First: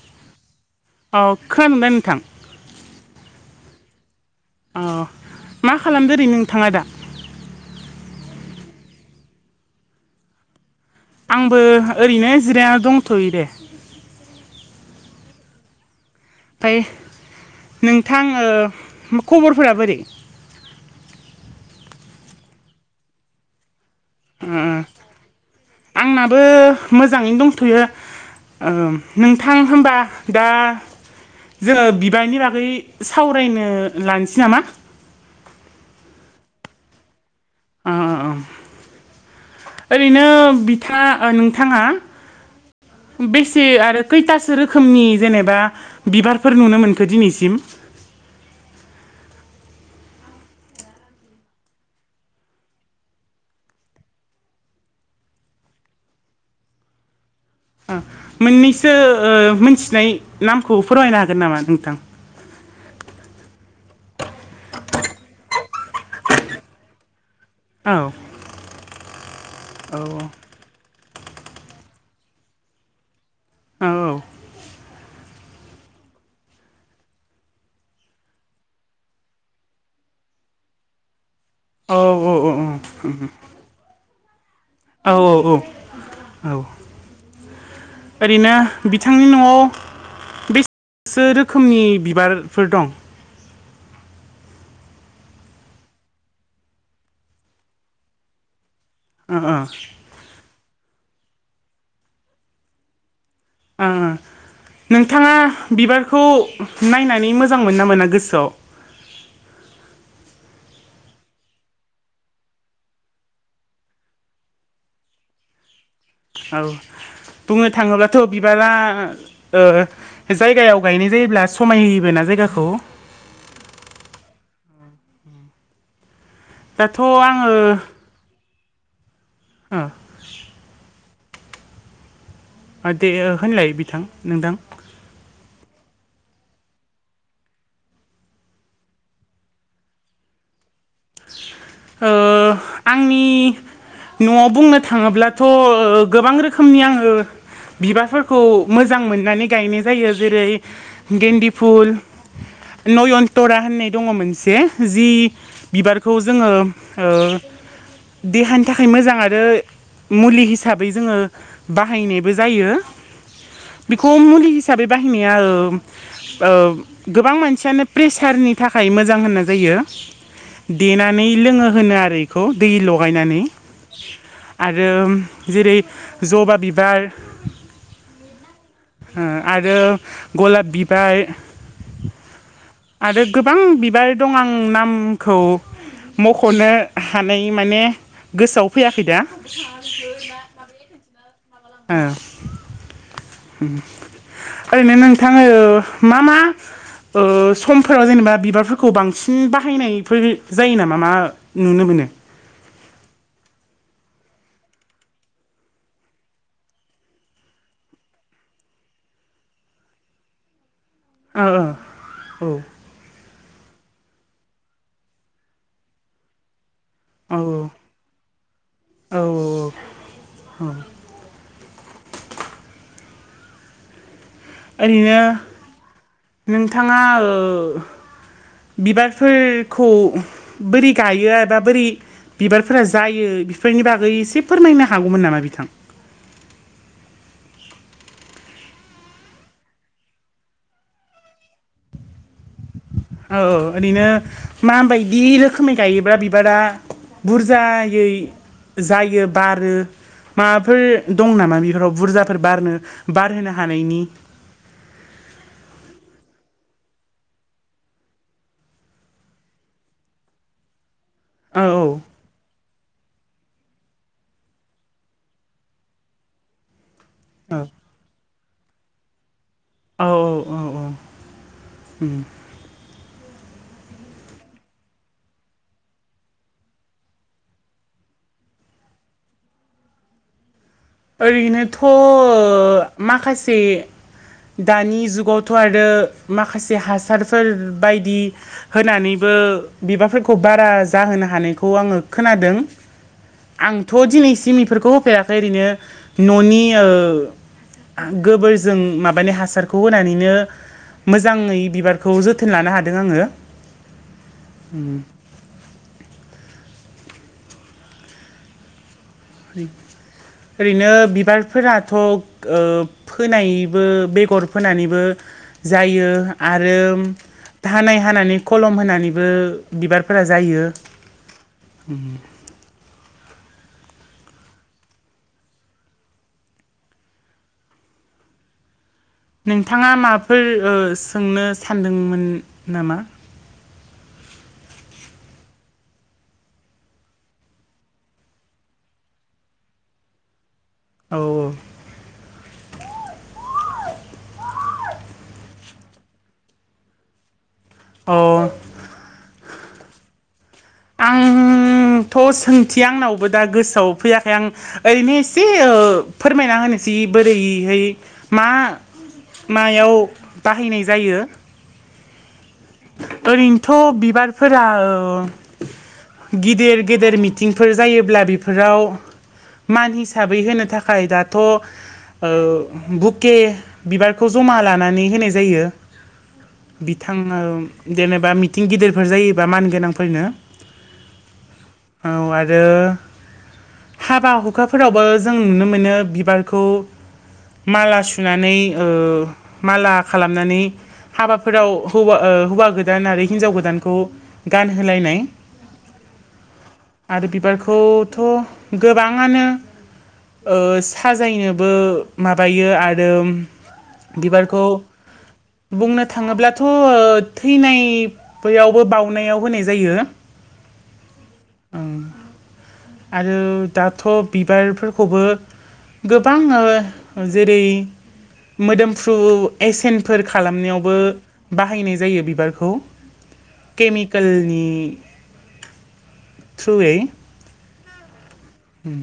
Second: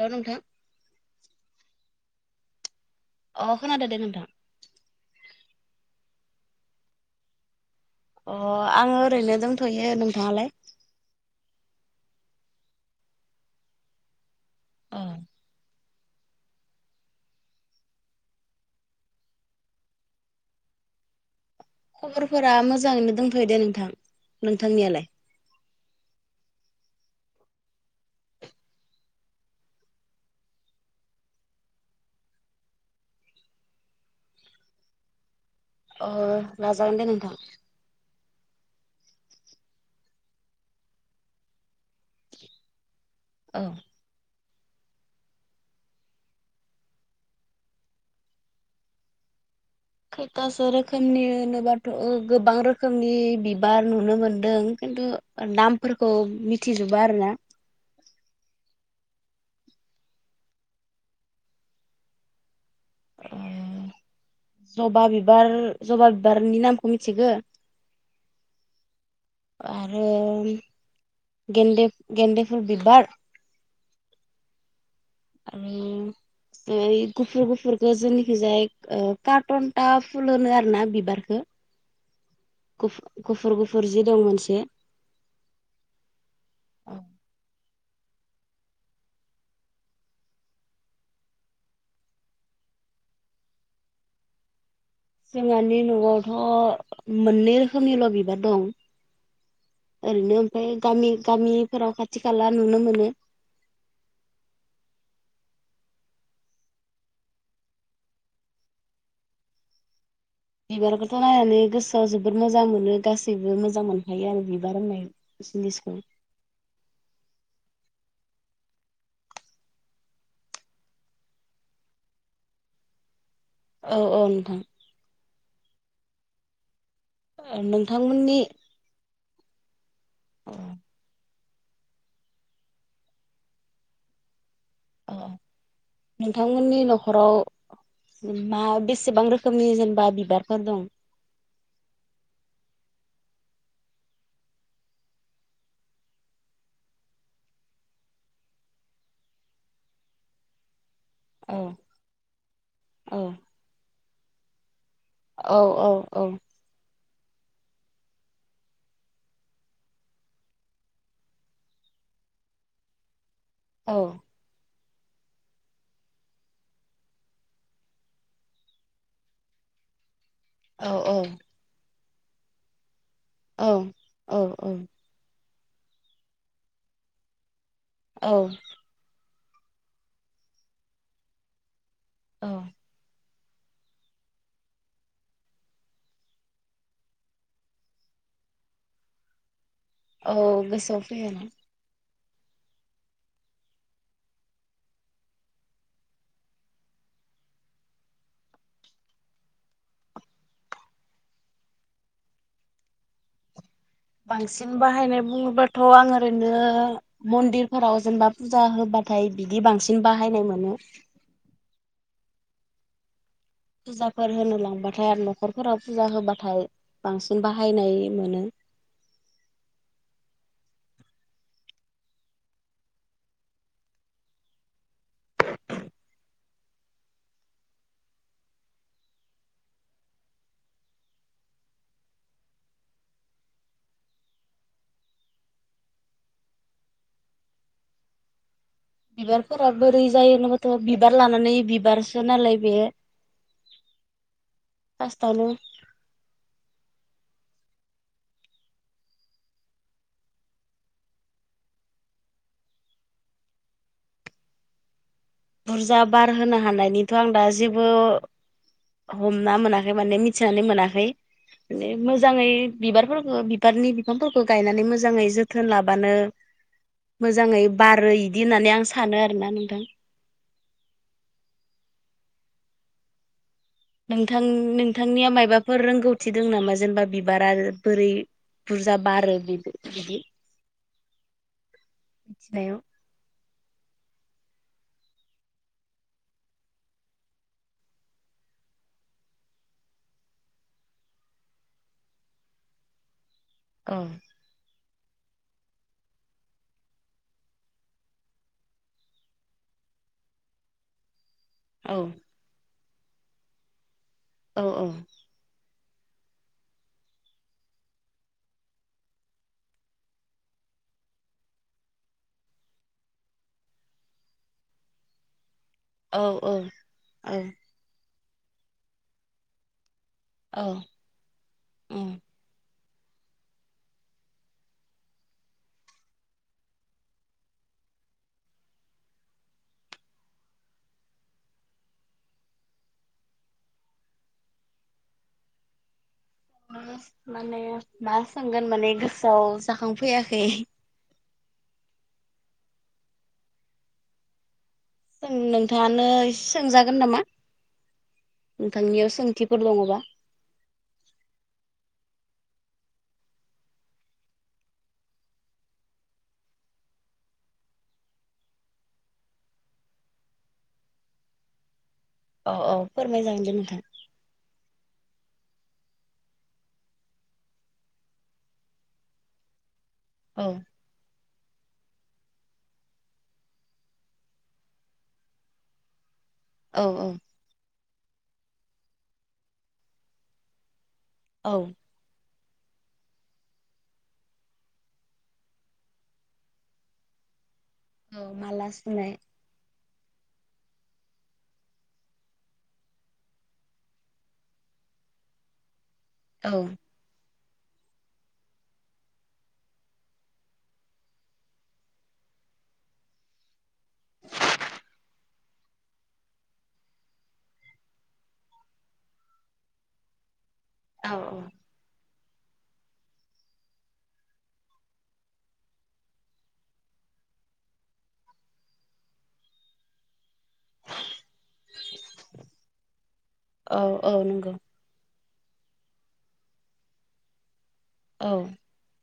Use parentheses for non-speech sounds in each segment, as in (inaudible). हेल' नोंथां औ खोनाबाय नोंथां। अ खोनादों दे नोथां अ मा खालामदो ओरैनो नोंथांङा दा? अ आङो ओरैनो दंथ'यो नोंथांङालाय? आंबो ओरैनो जिरायना दंथ'यो दे। अ ओमफ्राय नोंथां ओ खबरफोरा बोरै? खबरफोरा मोजाङैनो दंथ'यो दे नोंथां ओ नोंथांनियालाय? आंनाबो मोजाङैनो दंथ'यो। उम नोंथां होमबा दा। जोङो बिबारनि बागै सावरायनो लानोसै नामा? अ लाजागोन दे नोंथां। ओ ओ ओरैनो बिथाङा नोंथाङा बेसे आरो खैथासो रोखोमनि जेनेबा बिबारफोर नुनो मोनखो दिनैसिम? खैथासो रोखोमनि होनोबाथ' गोबां रोखोमनि बिबार नुनो मोनदों। खिन्थु नामफोरखौ मिथिजोबा आरो ना? ओ मोननैसो मोनथिनाय नामखौ फोरमायनो हागोन नामा नोंथां? अ। जबा बिबार जबा बिबारनि नामखौ मिथिगौ। औ। औ आरो गेन्दे गेन्देफुल बिबार। औ। ओ गुफुर गुफुरखौ जोंनिखिजाय कार्टनटा फुल होनो आरो ना बिबारखो औ गुरु गुफुर गुफुर जि दं मोनसे। औ औ ओरैनो बिथांनि न'आव बेसे सो रोखोमनि बिबारफोर दं। जोंहानि न'आवथ' मोननै रोखोमनिल' बिबार दं। ओ ओ ओरैनो ओमफ्राय गामि गामिफोराव खाथि खाला नुनो मोनो। ओ। नोंथांङा बिबारखौ नायनानै मोजां मोननो ना गोसोआव। (inaudible) बिबारखौथ' नायनानै गोसोआव जोबोद मोजां मोनो गासैबो मोजां मोनखायो आरो बिबार होननाय। जिनिसखौ। औ। बुंनो थाङोब्लाथ' बिबारा ओ जायगायाव गायनाय जायोब्ला समाय होयोबो ना। जायगाखौ। औ औ नोंथां। दाथ' आङो नोंथांमोननि ओ। अ दे होनलाय बिथां नोंथां। औ नोंथांमोननि न'खराव मा बेसेबां रोखोमनि जेनेबा बिबारफोर दं? ओ आंनि न'आव बुंनो थाङोब्लाथ' गोबां रोखोमनि आङो बिबारफोरखौ मोजां मोननानै गायनाय जायो जेरै औ गेन्दिफुल औ नयनतरा होननाय दङ मोनसे जि औ बिबारखौ औ जोङो ओ देहानि थाखाय मोजां आरो मुलि हिसाबै जोङो बाहायनायबो जायो औ बेखौ मुलि हिसा हिसाबै बाहायनाया ओ ओ गोबां मानसियानो प्रेसारनि थाखाय मोजां होननाय जायो। यो औ देनानै लोङो होनो आरो इखौ दै लगायनानै औ औ आरो जेरै जबा बिबार। औ आरो गलाब बिबार औ आरो गोबां बिबार दं आं नामखौ। मख'नो हानाय माने गोसोआव फैयाखै दा। औ गोसोआव फैयो एम ओरैनो नोंथाङो मा मा। ओ समफोराव जेनेबा बिबारफोरखौ बांसिन बाहायनायफोर जायो नामा मा नुनो मोनो? नो बांसिन बाहायनाय बुङोबाथ' आं ओरैनो मन्दिरफोराव जेनेबा फुजा होबा। नाथाय बिदि बांसिन बाहायनाय मोनो ओ ओ औ फुजाफोर होनो लांबाथाय आरो न'खरफोराव फुजा होबाथाय औ बांसिन बाहायनाय मोनो। औ ओरैनो नोंथाङा बिबारफोरखौ बोरै गायो एबा बोरै। बिबारफोरा जायो बेफोरनि बागै एसे फोरमायनो हागौमोन नामा बिथां बिबारफोरा बोरै जायो नबाथ' बिबार लानानै बिबारसो नालाय बेयो औ ओरैनो माबायदि रोखोमै गायोब्ला बिबारा बुरजायै जायो बारो माबाफोर दं नामा बेफोराव बुरजाफोर बारनो बारहोनो हानायनि (inaudible) बुरजा बार होनो हानायनिथ' आं दा जेबो। हमना मोनाखै माने मिथिनानै मोनाखै औ माने मोजाङै बिबारफोरखौ बिबारनि बिफांफोरखौ गायनानै मोजाङै जोथोन लाबानो। मोजाङै औ बारो इदि होननानै आं सानो आरोना नों औ औ औ औ उम नोंथां नोंथांनिया मायबाफोर रोंगौथि दं नामा जेनेबा बिबारा बोरै बुरजा बारो बि बिदि मिथिनायाव ओरैनोथ' माखासे दानि जुगावथ' आरो माखासे हासारफोर बायदि होनानैबो ओ‌ बिबारफोरखौ बारा जाहोनो हानायखौ आङो खोनादों। आंथ' औ दिनैसिम इफोरखौ होफेराखै ओरैनो न'नि ओ गोबोरजों माबानि हासारखौ होनानैनो मो मोजाङै औ बिबारखौ जोथोन लानो हादों आङो। औ औ म (unintelligible) ओरैनो बिबारफोराथ' ओ फोनायबो बेगर फोनानैबो। जायो औ औ आरो औ दानाय हानानै खलम होनानैबो बिबार। फोरा औ जायो। उम नोंथाङा माबाफोर ओ सोंनो सानदोंमोन नामा? माने मा सोंगोन माने गोसोआव जाखांफैयाखै। औ -औ-। ओं नोंथाङानो एसे सोंजागोन नामा औ नोंथांनियाव सोंथि फोर दङबा। आं थ' सोंथि आंनावबो दा गोसोआव फैयाखै आं ओरैनो एसे ओ फोरमायना होनो जि बोरैहै मा मायाव बाहायनाय जायो। औ औ फोरमायजागोन दे नोंथां ओरैनोथ' बिबारफोरा ओ गिदिर गेदेर मिटिंफोर जायोब्ला बेफोराव मान हिसाबै औ होनो थाखाय दा थ' बुके बिबारखौ ज'मा लानानै होनाय जायो। औ औ बिथां ओ जेनेबा मिथिं गिदिरफोर जायोबा मानगोनांफोरनो। औ औ आरो हाबा हुखाफोरावबो जों नुनो मोनो बिबारखौ माला औ सुनानै माला ओ सुनाय माला खालामनानै हाबाफोराव हौवा ओ हौवा गोदान आरो हिनजाव गोदानखौ गान होलायनाय औ बिबारखौथ' गोबाङानो ओ साजायनोबो माबायो आरो बिबारखौ बुंनो थाङोब्लाथ' ओ थैनायावबो बाउनायाव होनाय जायो। औ औ ओं आरो दाथ' बिबारफोरखौबो गोबां ओ जेरै मोदोमफ्रु एसेनफोर खालामनायावबो बाहायनाय जायो बिबारखौ औ औ नंगौ केमिकेलनि थ्रुयै औ उम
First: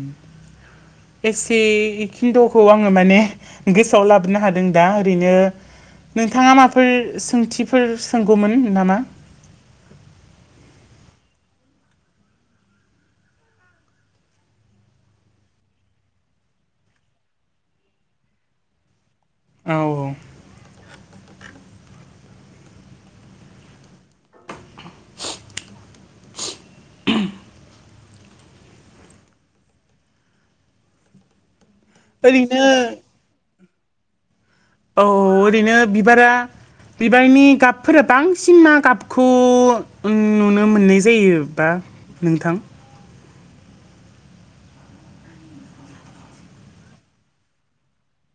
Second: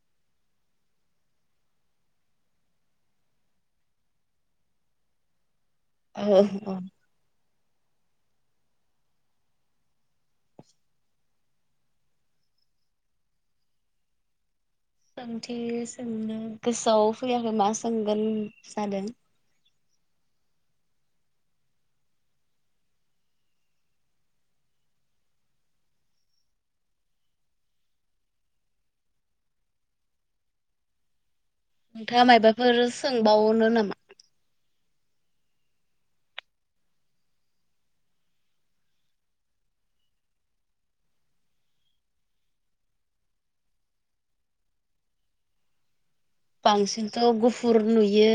एसेखिन्द'खौ आङो माने गोसोआव लाबोनो हादों दा ओरैनो औ नोंथांङा औ माबाफोर सोंथिफोर सोंगौमोन नामा? सोंथि सोंनो गोसोआव फैयाखै मा सोंगोन जादों। औ औ नोंथाङा मायबाफोर ओरैनो सोंबावनो नामा? औ ओरैनो बिबारा बिबारनि गाबफोरा बांसिन मा गाबखौ उम नुनो मोननाय जायोबा? नोंथां बांसिनथ' गुफुर नुयो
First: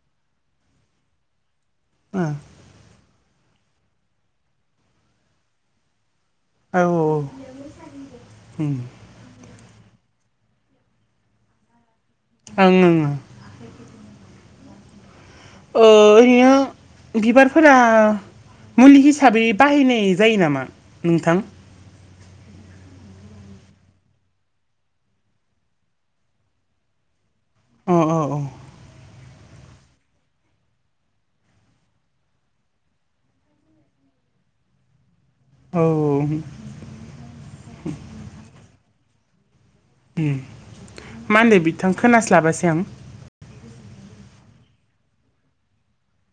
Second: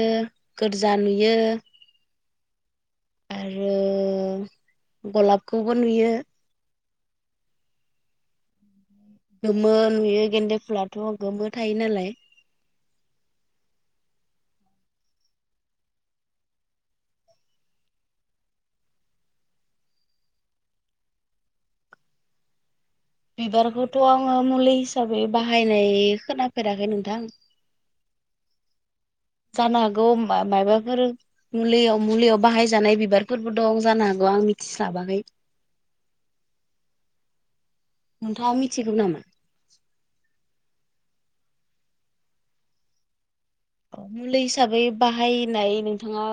गोरजा नुयो ओ आरो गलाबखौबो नुयो। औ औ ओम गोमो नुयो गेन्दे फुलाथ' गोमो थायो नालाय ओं ओं ओं ओ ओरैनो बिबारफोरा मुलि हिसाबै बाहायनाय जायो नामा नोंथां? बिबारखौथ' आङो मुलि हिसाबै बाहायनाय खोनाफेराखै नोंथां। औ औ औ जानो हागौ मा मायबाफोर मुलियाव मुलियाव बाहायजानाय बिबारफोरबो दं जानो हागौ। आं मिथिस्लाबाखै औ औ नोंथाङा मिथिगौ नामा? उम माहोनदो बिथां खोनास्लाबासै आं? औ मुलि हिसाबै बाहायनाय नोंथाङा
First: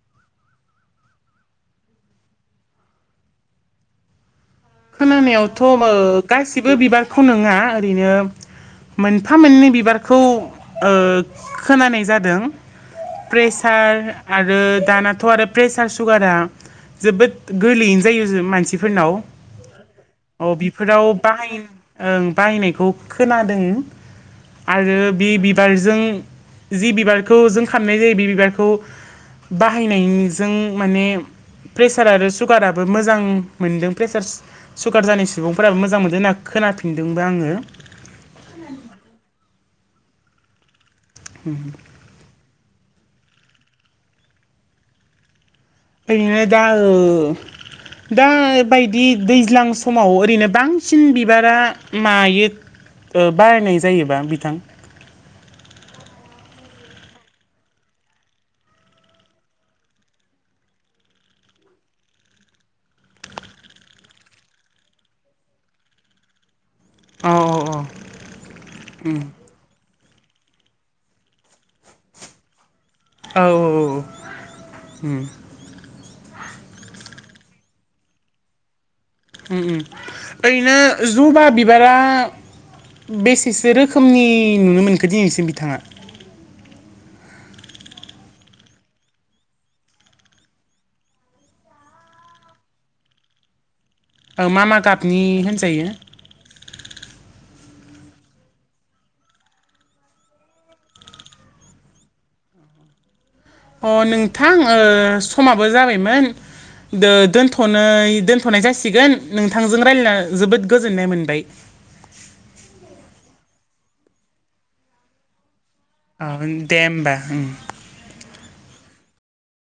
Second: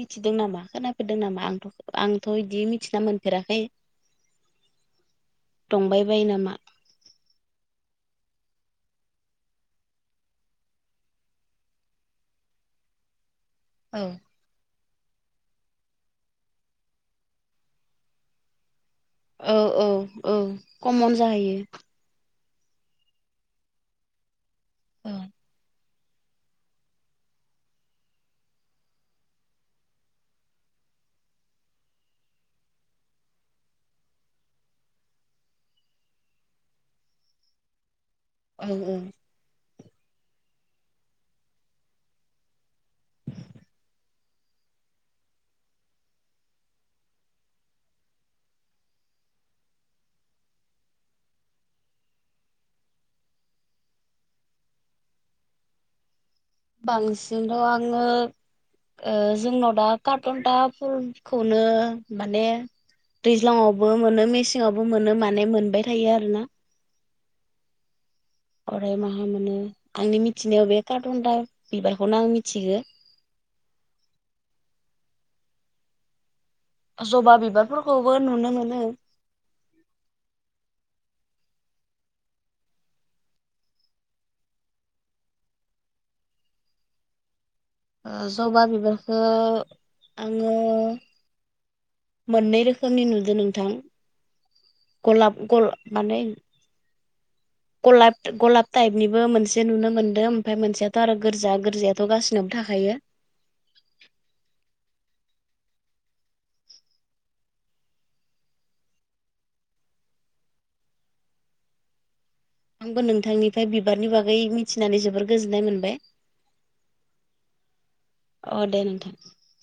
मिथिदों नामा खोनाफैदों नामा आंथ' आंथ' इदि मिथिना मोनफेराखै। खोनानायावथ' ओ दंबाय बायो नामा गासिबो बिबारखौ नङा ओरैनो मोनफा मोननै बिबारखौ खोनानाय जादों प्रेसार औ आरो। दानाथ' आरो प्रेसार सुगारा जोबोद गोरलैयैनो जायो मानसिफोरनाव औ औ औ अ कमन बेफोराव जाहैयो बाहायन ओं बायनायखौ खोनादों आरो औ बे बिबारजों। जि बिबारखौ जों खालामनाय जायो बे बिबारखौ बाहायनायजों माने प्रेसार आरो सुगाराबो मोजां मोनदों। प्रेसार सुगार जानाय सुबुंफोराबो मोजां मोनदों होनना खोनाफिनदोंबो आङो औ औ ह (unintelligible) बेयो दा ओ दा बायदि दैज्लां समाव ओरैनो बांसिन बिबारा मायो ओ बारायनाय जायोबा बिथां। बांसिनल' आङो। ओ जोंनाव दा कार्टन बा फुलखौनो माने। दैज्लङआवबो मोनो मेसेंावबो मोनो माने मोनबाय थायो आरोना। औ औ औ ओरै माहाय मोने आंनि मिथिनायाव बे कार्टन दा बिबारखौनो आं मिथियो औऔऔ जबा बिबारफोरखौबो नुनो मोनो। ओरैनो जबा बिबारा बेसेसो रोखोमनि नुनो मोनखो दिनैसिम बिथाङा? जबा बिबारखौ आङो मोननै रोखोमनि नुदों नोंथां। औ मा मा गाबनि गलाब गल होनजायो? माने (inaudible) गलाब गलाब टाइपनिबो मोनसे नुनो मोन्दों ओमफ्राय मोनसेयाथ' आरो गोरजा गोरजायाथ' गासिनबो था बाहाया अ नोंथां समाबो जाबायमोन दो दोनथ'नाय दोनथ'नाय जासिगोन नोंथांजों रायलायना जोबोद गोजोननाय मोनबाय। (inaudible) आंबो नोंथांनिफ्राय बिबारनि बागै मिथिनानै जोबोर गोजोननाय मोनबाय। औ दे होमबाओ अ दे नोंथां।